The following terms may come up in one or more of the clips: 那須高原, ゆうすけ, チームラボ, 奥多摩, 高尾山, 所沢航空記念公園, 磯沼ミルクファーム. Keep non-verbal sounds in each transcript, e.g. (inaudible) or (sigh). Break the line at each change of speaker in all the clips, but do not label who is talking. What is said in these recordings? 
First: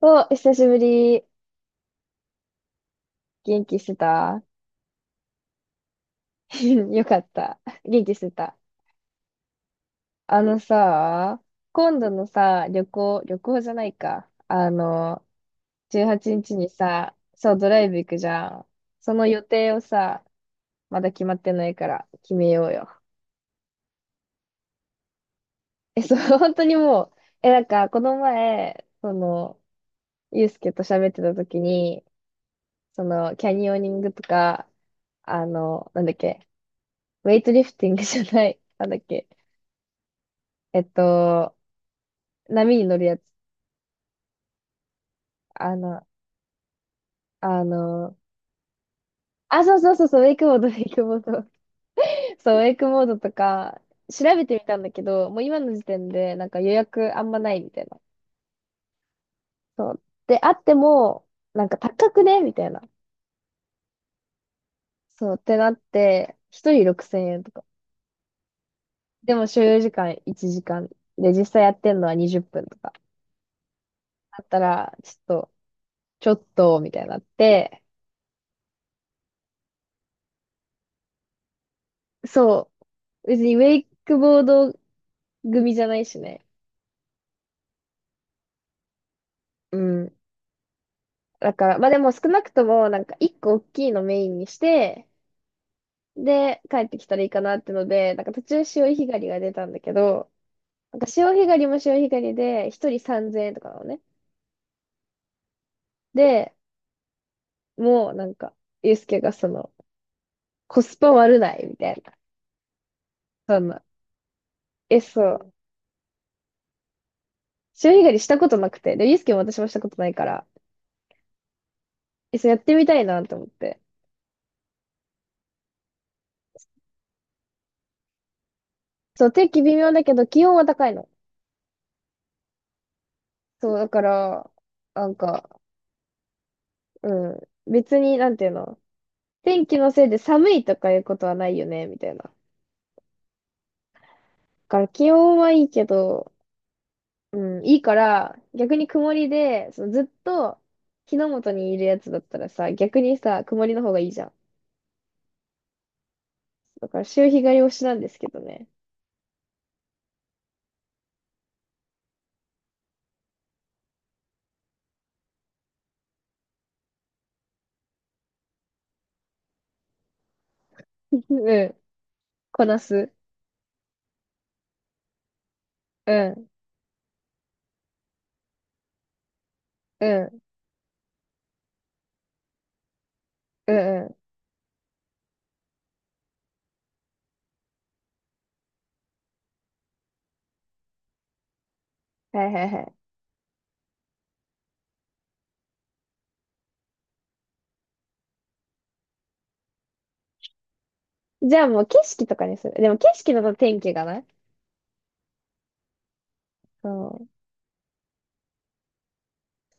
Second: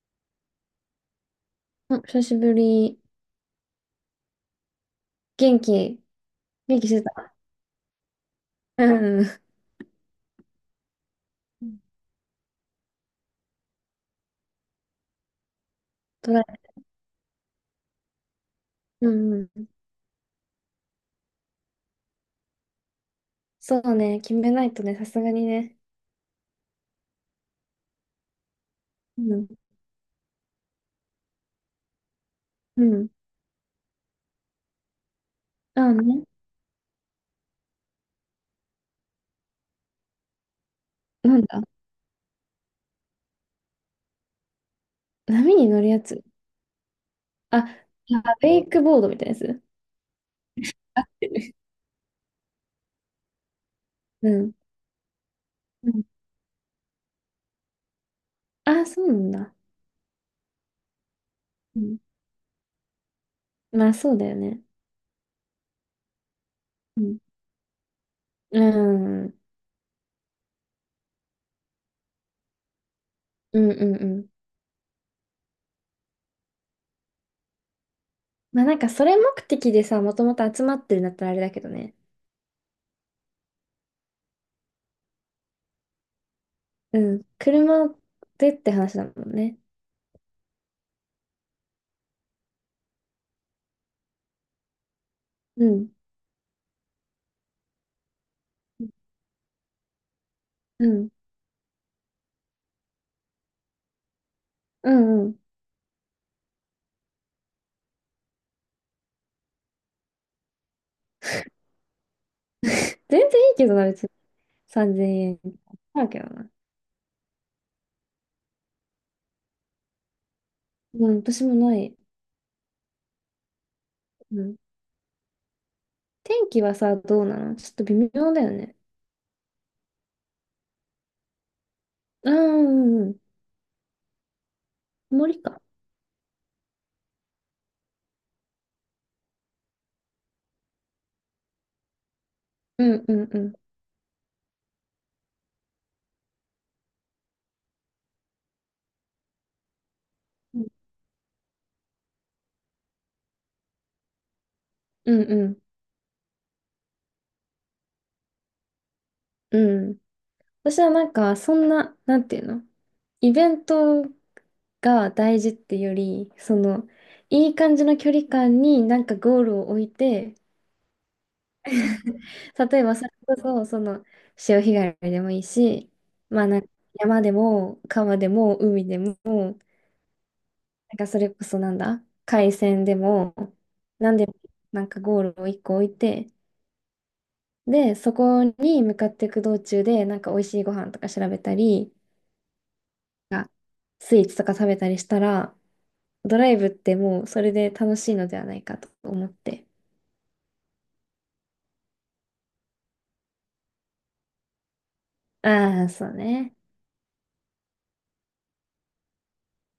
お、久しぶり。
うん、久しぶり。
元気してた？
元気元気
(laughs)
して
よかっ
た。
た。元気してた。
うん。う
あのさ、今
ん。
度のさ、旅行、旅行じゃないか。18
トラ
日
イ。
にちにさ、そう、ドライブ行くじゃん。
う
その
ん
予
うん。
定をさ、まだ決まってないから決めようよ。
そうね。決めないとね、さすがにね。
そう、(laughs) 本当にもう、なんか、この前、そ
うん。
の、ゆうすけと喋ってた時に、
う
そ
ん。
の、キャニオニングとか、
あ
なんだっ
ね。
け、ウェイトリフティングじゃない、なんだっけ、えっ
なん
と、
だ。
波に乗るやつ。
波に
あ
乗るや
の、
つ。あ、
あ
あ
の、
ウェイクボードみたいなやつ。
あ、そうそうそうそう、ウェイクボード、ウェイクボード。
(laughs)
(laughs) そう、ウェイクボードとか、調
う
べ
ん。
てみたんだけど、もう今の時
うん。
点で、なんか予約あんまないみたいな。
あ、そうなんだ。
そう。で、あっても、なんか
うん。
高くねみたいな。
まあ、そうだよね。
そう、ってなって、一人
うん。
6000円とか。
うん。う
で
ん
も所要時間1時間。で、実際やってんのは20分とか。
うんうん。
だったら、ちょっと、ちょっと、みたいになって、
まあ、なんか、それ目的でさ、もともと集まってるんだったらあれだけどね。
そう。別にウェイクボード組じゃないしね。
うん。車でって話だもんね。
うん、だから、まあでも少なくとも、なんか一個大きいのメインにして、
うん。
で、帰ってきたらいいかなってので、なんか途中潮干狩りが出たんだけど、
う
なんか
ん。
潮干狩りも潮干狩りで、一人3000円とかなのね。
うんうん。
で、もうなんか、ゆうすけがその、コスパ悪ないみたいな。
(laughs) 全然いい
そ
け
ん
ど
な。
な、別に。3000
そう
円。
う。
あるけどな。
潮干狩りしたことなくて。で、ゆうすけも私もしたことないから、
うん、私もない。
そうやってみたいなと思って。
うん。天気はさ、どうなの？ちょっと微妙だよね。
そう、天気微妙だけど、気温は高いの。
あー、うんうん。
そう、だから、なん
曇り
か、
か。
うん。別に、なんていうの？天気のせいで寒いとかいうことはないよね、みたいな。だ
うんうんうん。
から気温はいいけど、うん、いいから、逆に曇りで、そのずっと
う
日の元にいるやつだったらさ、逆にさ、曇りの方がいいじゃん。
んうん
だから潮干狩り推しなんですけどね。
うん。私はなんか、そんな、なんていうの？イベントが大事ってより、その、いい感じの距離感になんかゴールを置いて、
(laughs) うん、
(laughs)
こ
例
な
えばそれ
す。
こそ、その潮干狩りでもいいし、
う
まあ
ん、
なんか山でも川でも海でも、なん
うん、
かそれこそ、なんだ、海鮮でも、
うん、
なん
う
でもなんかゴールを一個置いて、で、そこに向かっていく道中で、なんか美味しいご飯とか調べたり、
ん。はいはいは
なんかスイーツとか食べたりしたら、ドライブってもうそれで楽しいのではないかと思って。
い。じゃあもう景色とかにする？でも景色だと天気がない。
ああ、そうね。
そう。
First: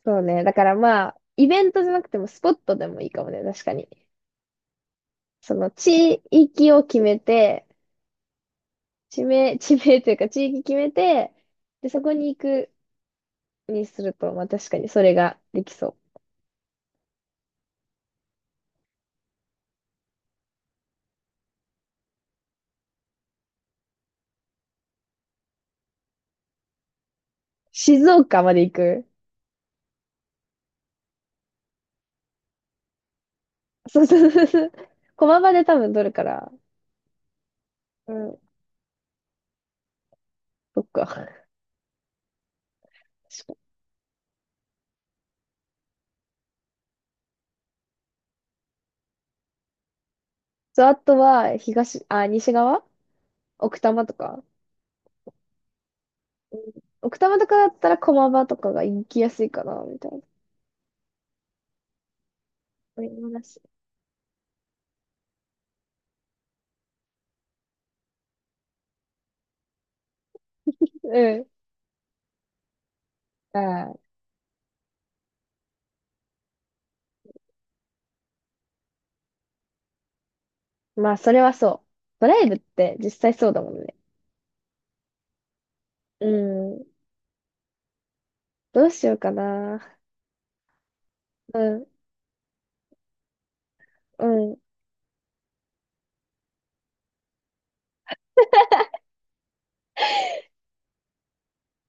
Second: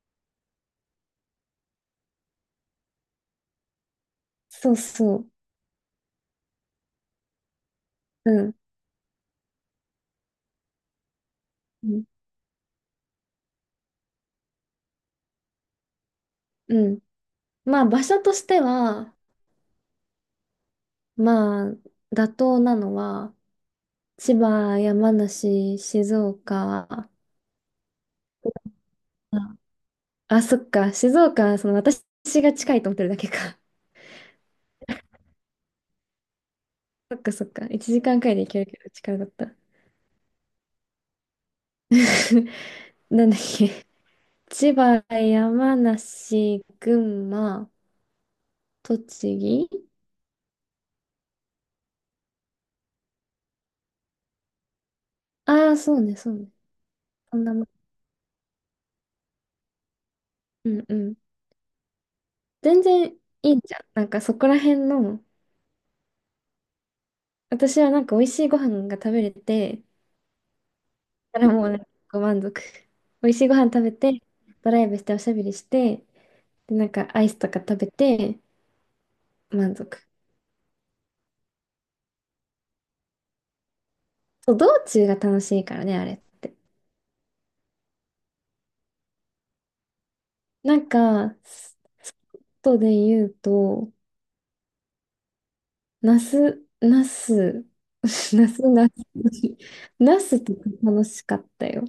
そうね。だからまあ、イベントじゃなくてもスポットでもいいかもね、確かに。
そうそう。
その地域を決めて、
うん。
地名、(laughs) 地名というか地域決めて、
う
で、そ
ん。
こに行くにすると、まあ確かにそれができそう。
うん。まあ場所としては、まあ妥当なのは、千葉、山梨、静岡、
静岡まで行く？
あ、あ、そっか、静岡はその私が近いと思ってるだけか。
そうそうそうそう。駒場で多分取るから。
(laughs) そっかそっか、1
う
時間くらい
ん。
で行けるけど近かった。
そっか。確か
(laughs) なんだっ
に、
け、千葉、山梨、群馬、栃木。
そう、あとは、東、あ、西側、奥多摩とか。
ああ、そうね、そうね。
奥多
そ
摩
ん
と
な
か
も
だ
ん。
ったら駒場とかが行きやすいかな、みたいな。
うんうん。全
そうい
然
う
いい
話。
じゃん。なんかそこら辺の、私はなんか美味しいご飯が食べれて、
う
だ
ん。
からもうなんかご満足。美味しいご
あ
飯食べ
ー、
て、ドライブしておしゃべりして、で、なんかアイスとか食べて、満足。
まあ、それはそう。ドライブって実際そうだもんね。
そう、道中が楽しいからね、あれっ
う
て。
ん。どうしようかな。
なんか、
うん。
外で言うと、
うん。
ナス、ナス、(laughs) ナス、ナス、ナスとか楽しかったよ。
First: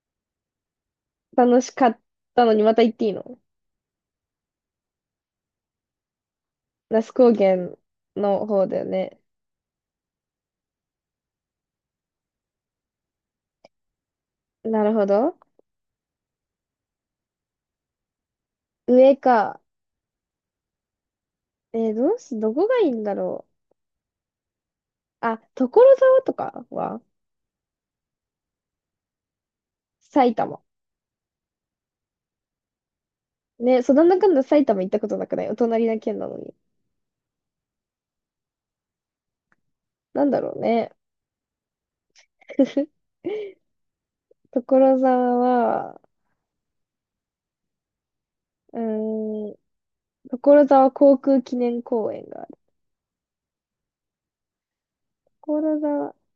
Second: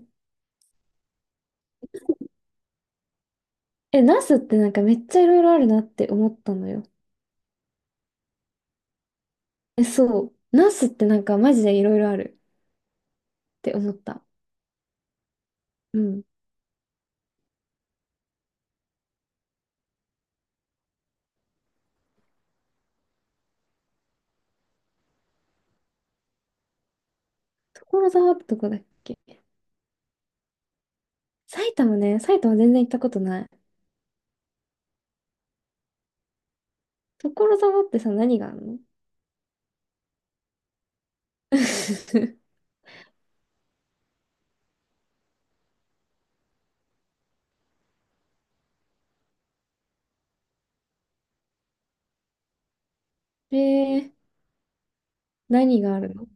楽しかったのにまた行っていいの？
え、ナスってなんかめっちゃいろいろあるなって思ったのよ。
那須高原の方だよね。
え、そう。ナスってなんかマジでいろいろあるって思った。
なるほど。
うん。
上か。どうし、どこがいいんだろう。あ、所沢とかは
所沢ってとこだっけ？
埼玉。
埼玉ね、埼玉全然行ったことない。
ね、そんなんだかんだ埼玉行ったことなくない？お隣な県なのに。
所沢ってさ、何があるの？
なんだろうね。
(laughs)
(laughs) 所沢は、うーん、所沢航空記念公園がある。
えー、
所
何があ
沢。
るの？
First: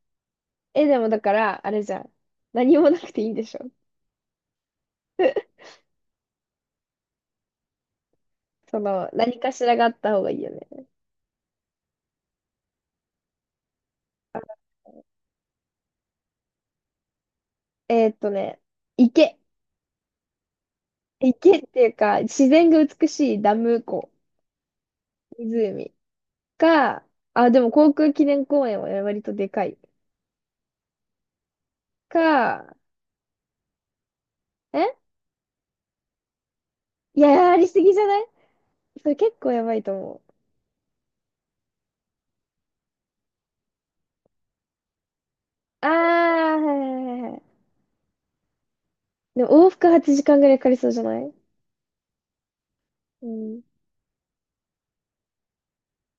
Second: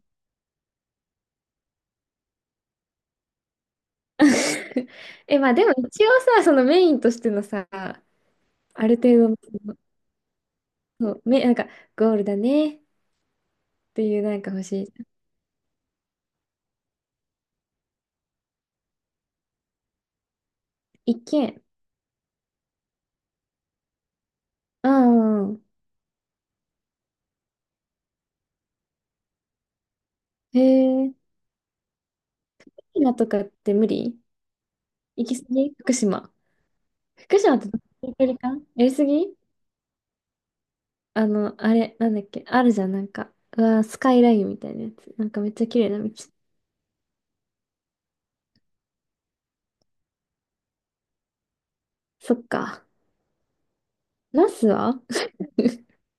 でもだから、あれじゃん。何もなくていいんでしょ？
(laughs) え、まあでも一応さ、そのメインとしてのさ、あ
そ
る
の、
程度の、
何
そ
かしら
の、
があった方がいいよね。
そう、め、なんか、ゴールだねっていうなんか欲しい。
えーっとね、池。
一
池っ
軒。
ていうか、自然が美しいダム湖、
うんうん。
湖か、あ、でも航空記念公園は割とでかい。
へえ、
か、
福島とかって無理？
え
行き過ぎ、福島。
いや、
福島
や
っ
り
てど
すぎじゃ
の
な
距
い？
離感？やりす
それ
ぎ？
結構やばいと思う。
あの、あれ、なんだっけ、あるじゃん、なんか。うわー、スカイラインみたいなやつ。なんかめっちゃ綺
あー、
麗な道。
はいはいはいはい。でも往復8時間ぐらいかかりそうじゃない？
そっか。
うん。
ナスは？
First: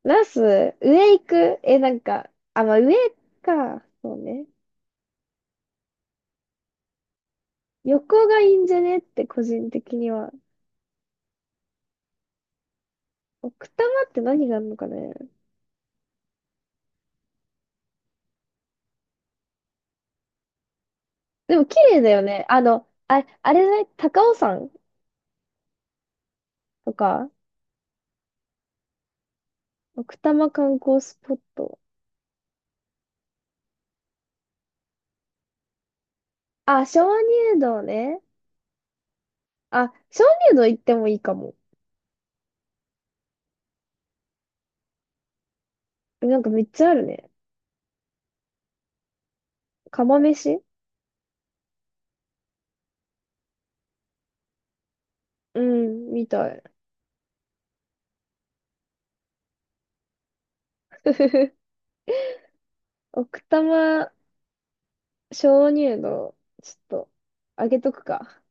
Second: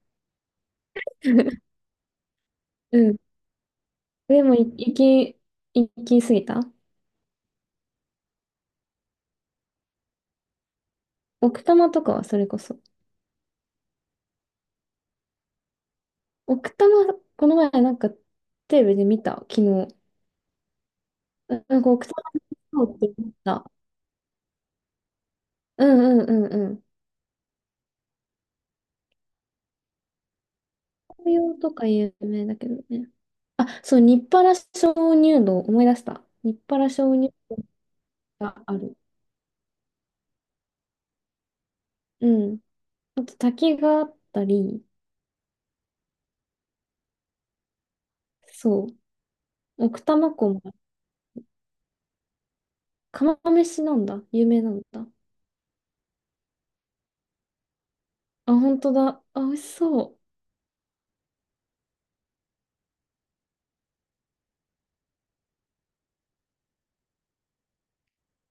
ナス、上行く？
(laughs)
なんか、あ、まあ上
うん。
か。そう
で
ね。
も、い行き、行き過ぎた。
横がいいんじゃねって個人的には。
奥多摩とかはそれこそ。
奥多摩って何があるのかね？
奥多摩、この前なんかテレビで見た、昨日。
で
な、
も綺
なんか
麗
奥
だ
多
よね。
摩そうって
あ、
見
あれじゃ
た。
ない？高尾山
うんうんうんうん。
とか、奥多摩観光スポ
紅
ッ
葉と
ト。
か有名だけどね。あ、そう、日原鍾乳洞、思い出した。日
あ、
原
鍾
鍾乳
乳洞ね。
洞がある。
あ、鍾乳洞行ってもいいかも。
うん。あと滝があったり、
なんかめっちゃあるね。
そう。奥多
釜
摩湖
飯？
も、釜飯なんだ。有名なんだ。
うん、みたい。
あ、本当だ。あ、美味しそ
(laughs) 奥多摩鍾乳洞、ちょっと、あげとくか。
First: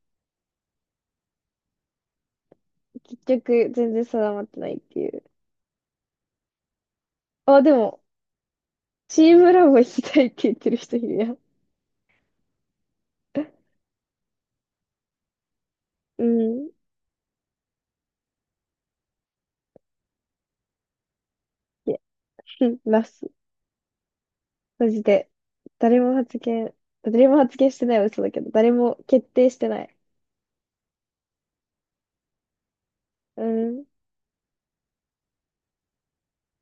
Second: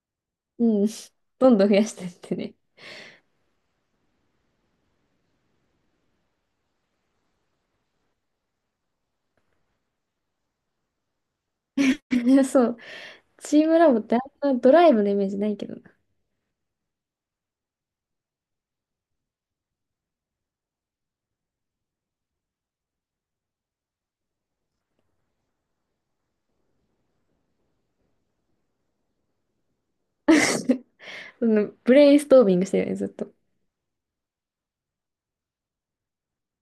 う。うん。(laughs) どんどん増やしてって
結局、全然定まってないっていう。あ、でも、チームラボ行きたいって言ってる人いるやん。
ね。(laughs) そう。チームラボってあんなドライブのイメージないけどな。
うん。いや、(laughs) うん、ます。マジで。誰も発言、誰も発言してないは嘘だけど、誰も決定してない。
(laughs) そのブレインストービングしてるよね、ずっと。
うん。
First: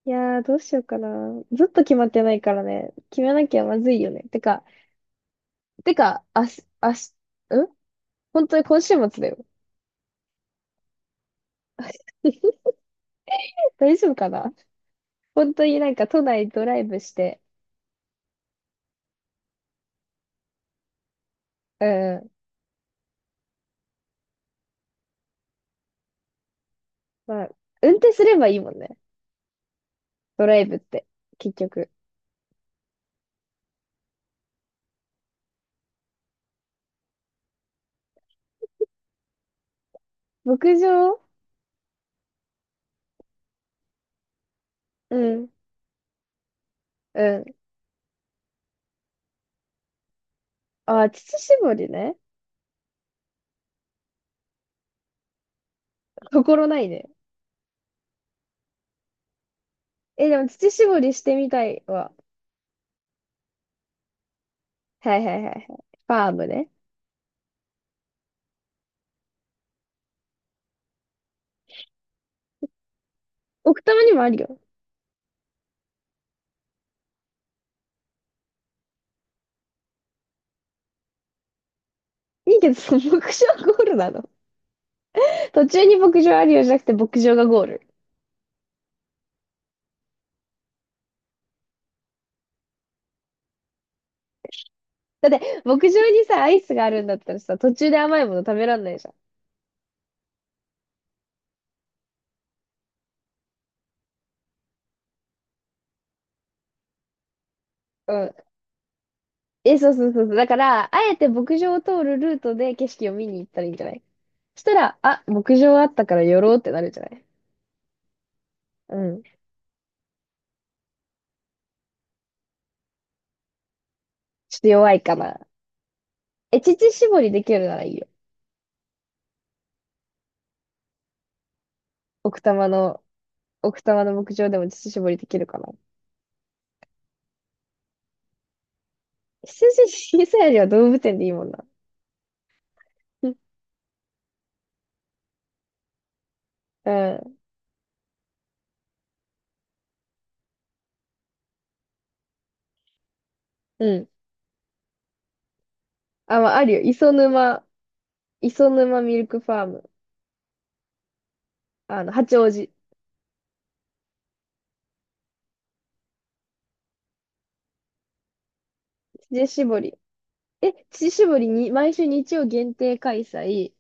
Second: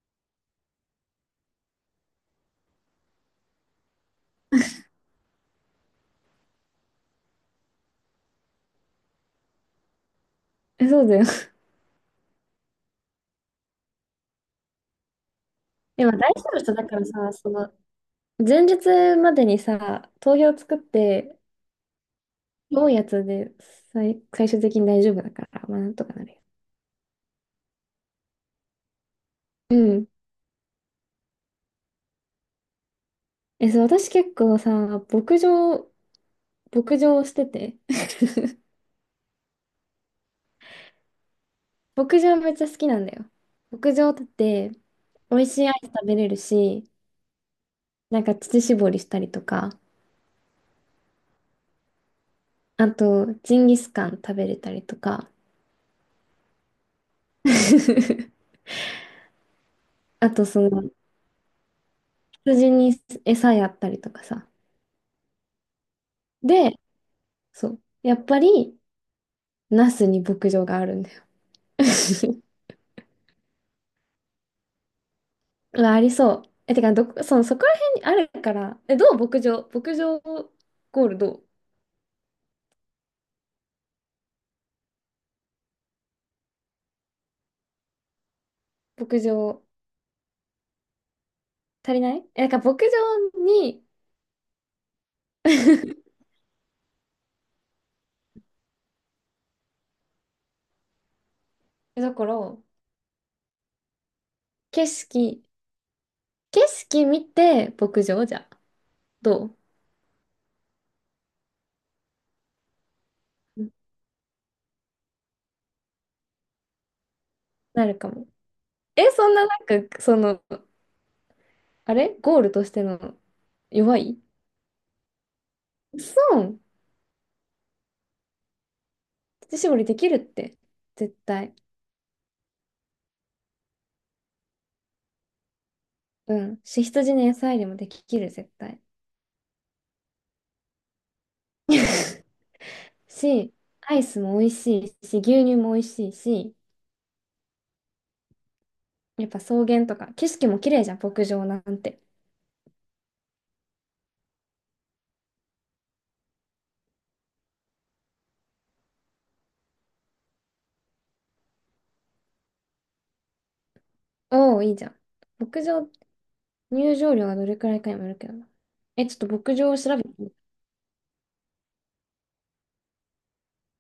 いやー、どうしようかな。ずっと決まってないからね。決めなきゃまずいよね。てか、てか、あし、あし、ん本当に今週末だよ。
え、そうだよ。(laughs)
(laughs) 大丈夫かな？本当になん
で
か
も大
都
丈
内
夫、
ド
人
ライ
だか
ブ
ら
し
さ、
て、
その、前日までにさ、投票作って、
うん。
多いやつで最、最終的に大丈夫だから、まあなんとかなるよ。
まあ、運転すればいいもんね。
うん。
ドライブって、結局。
え、そう、私結構さ、牧場、牧場をしてて、(laughs)
牧場？
牧場めっちゃ好きなんだよ。牧場だって
う
美味
ん、
しいアイス食べれるし、
うん。
なんか乳搾りしたりとか、
あー、乳搾りね。
あとジンギスカン食べれたりとか、
心ないね。
(laughs) あ
でも
とそ
乳
の
搾りしてみたいわ。
羊に餌やったりとかさ。
はいはいはいはい。ファームね。
で、そう。やっぱり、ナスに牧場があるんだよ。(laughs)
奥多摩にもあるよ。
うわ、ありそう。え、てか、どこ、その、そこら辺にあるから、え、どう？牧場、牧場ゴールどう？
いいけど、その牧場ゴールなの？途中に牧場あるよじゃなくて牧場がゴール。
牧場足りない？え、なんか牧場に、
だって、牧場
(laughs)
にさ、アイスがあるんだったらさ、途中で甘いもの食べらんないじゃん。
だから、景色、景色見て牧
う
場
ん。
じゃ、どう？
そうそうそうそう。だから、あえて牧場を通るルートで景色を見に行ったらいいんじゃない？そしたら、あ、牧場あったから寄ろうってなるんじゃない？
なるかも。
う
え、
ん。
そんななんか、その、あれゴールとしての弱い？
ちょっと弱いかな。
そう。
乳搾りできるならいいよ。
乳搾りできるって、絶対。
奥多摩の、奥多摩の牧場でも乳搾りできるかな。
うん。し、羊の野菜でもできる、絶対。
羊小さいよりは動物園でいいもんな。
(laughs) し、アイスも美味しいし、牛乳も美味しいし、
うん。
やっぱ草原とか、景色も綺麗じゃん、牧場なんて。
うん。あ、まあ、あるよ。磯沼ミルクファーム。八王子。
おお、いいじゃん。牧場、入場料はどれくらいかにもよるけどな。え、ちょっと
乳
牧場を
搾
調
り。
べてみて。
乳搾りに、毎週日曜限定開催。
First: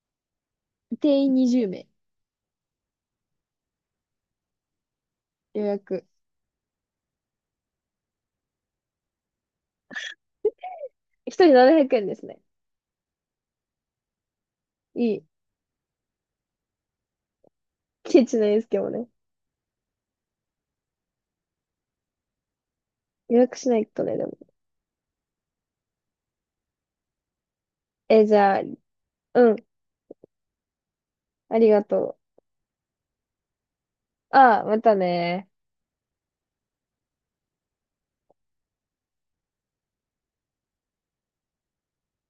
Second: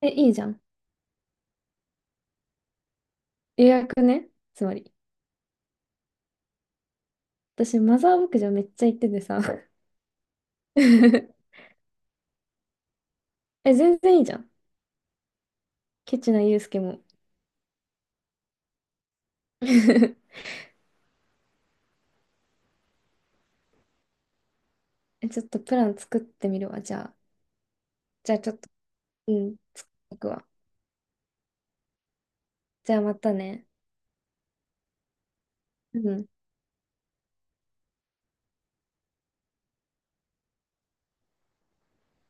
え、いいじゃん。
定員20名。
予約ね。つまり。
予約。
私、マザー牧場めっちゃ行っててさ。
一
(laughs)
人700円ですね。
え、全然いいじゃん。
いい。
ケチなユうスケも。
ケチなですけどね。
(laughs)
予約しないとね、でも。
え、ちょっとプラン作ってみるわ。じゃあ、じ
じ
ゃあちょ
ゃ
っ
あ、
と、う
うん。
ん、僕は
ありがと
じゃあまたね。
う。ああ、またね。
うん。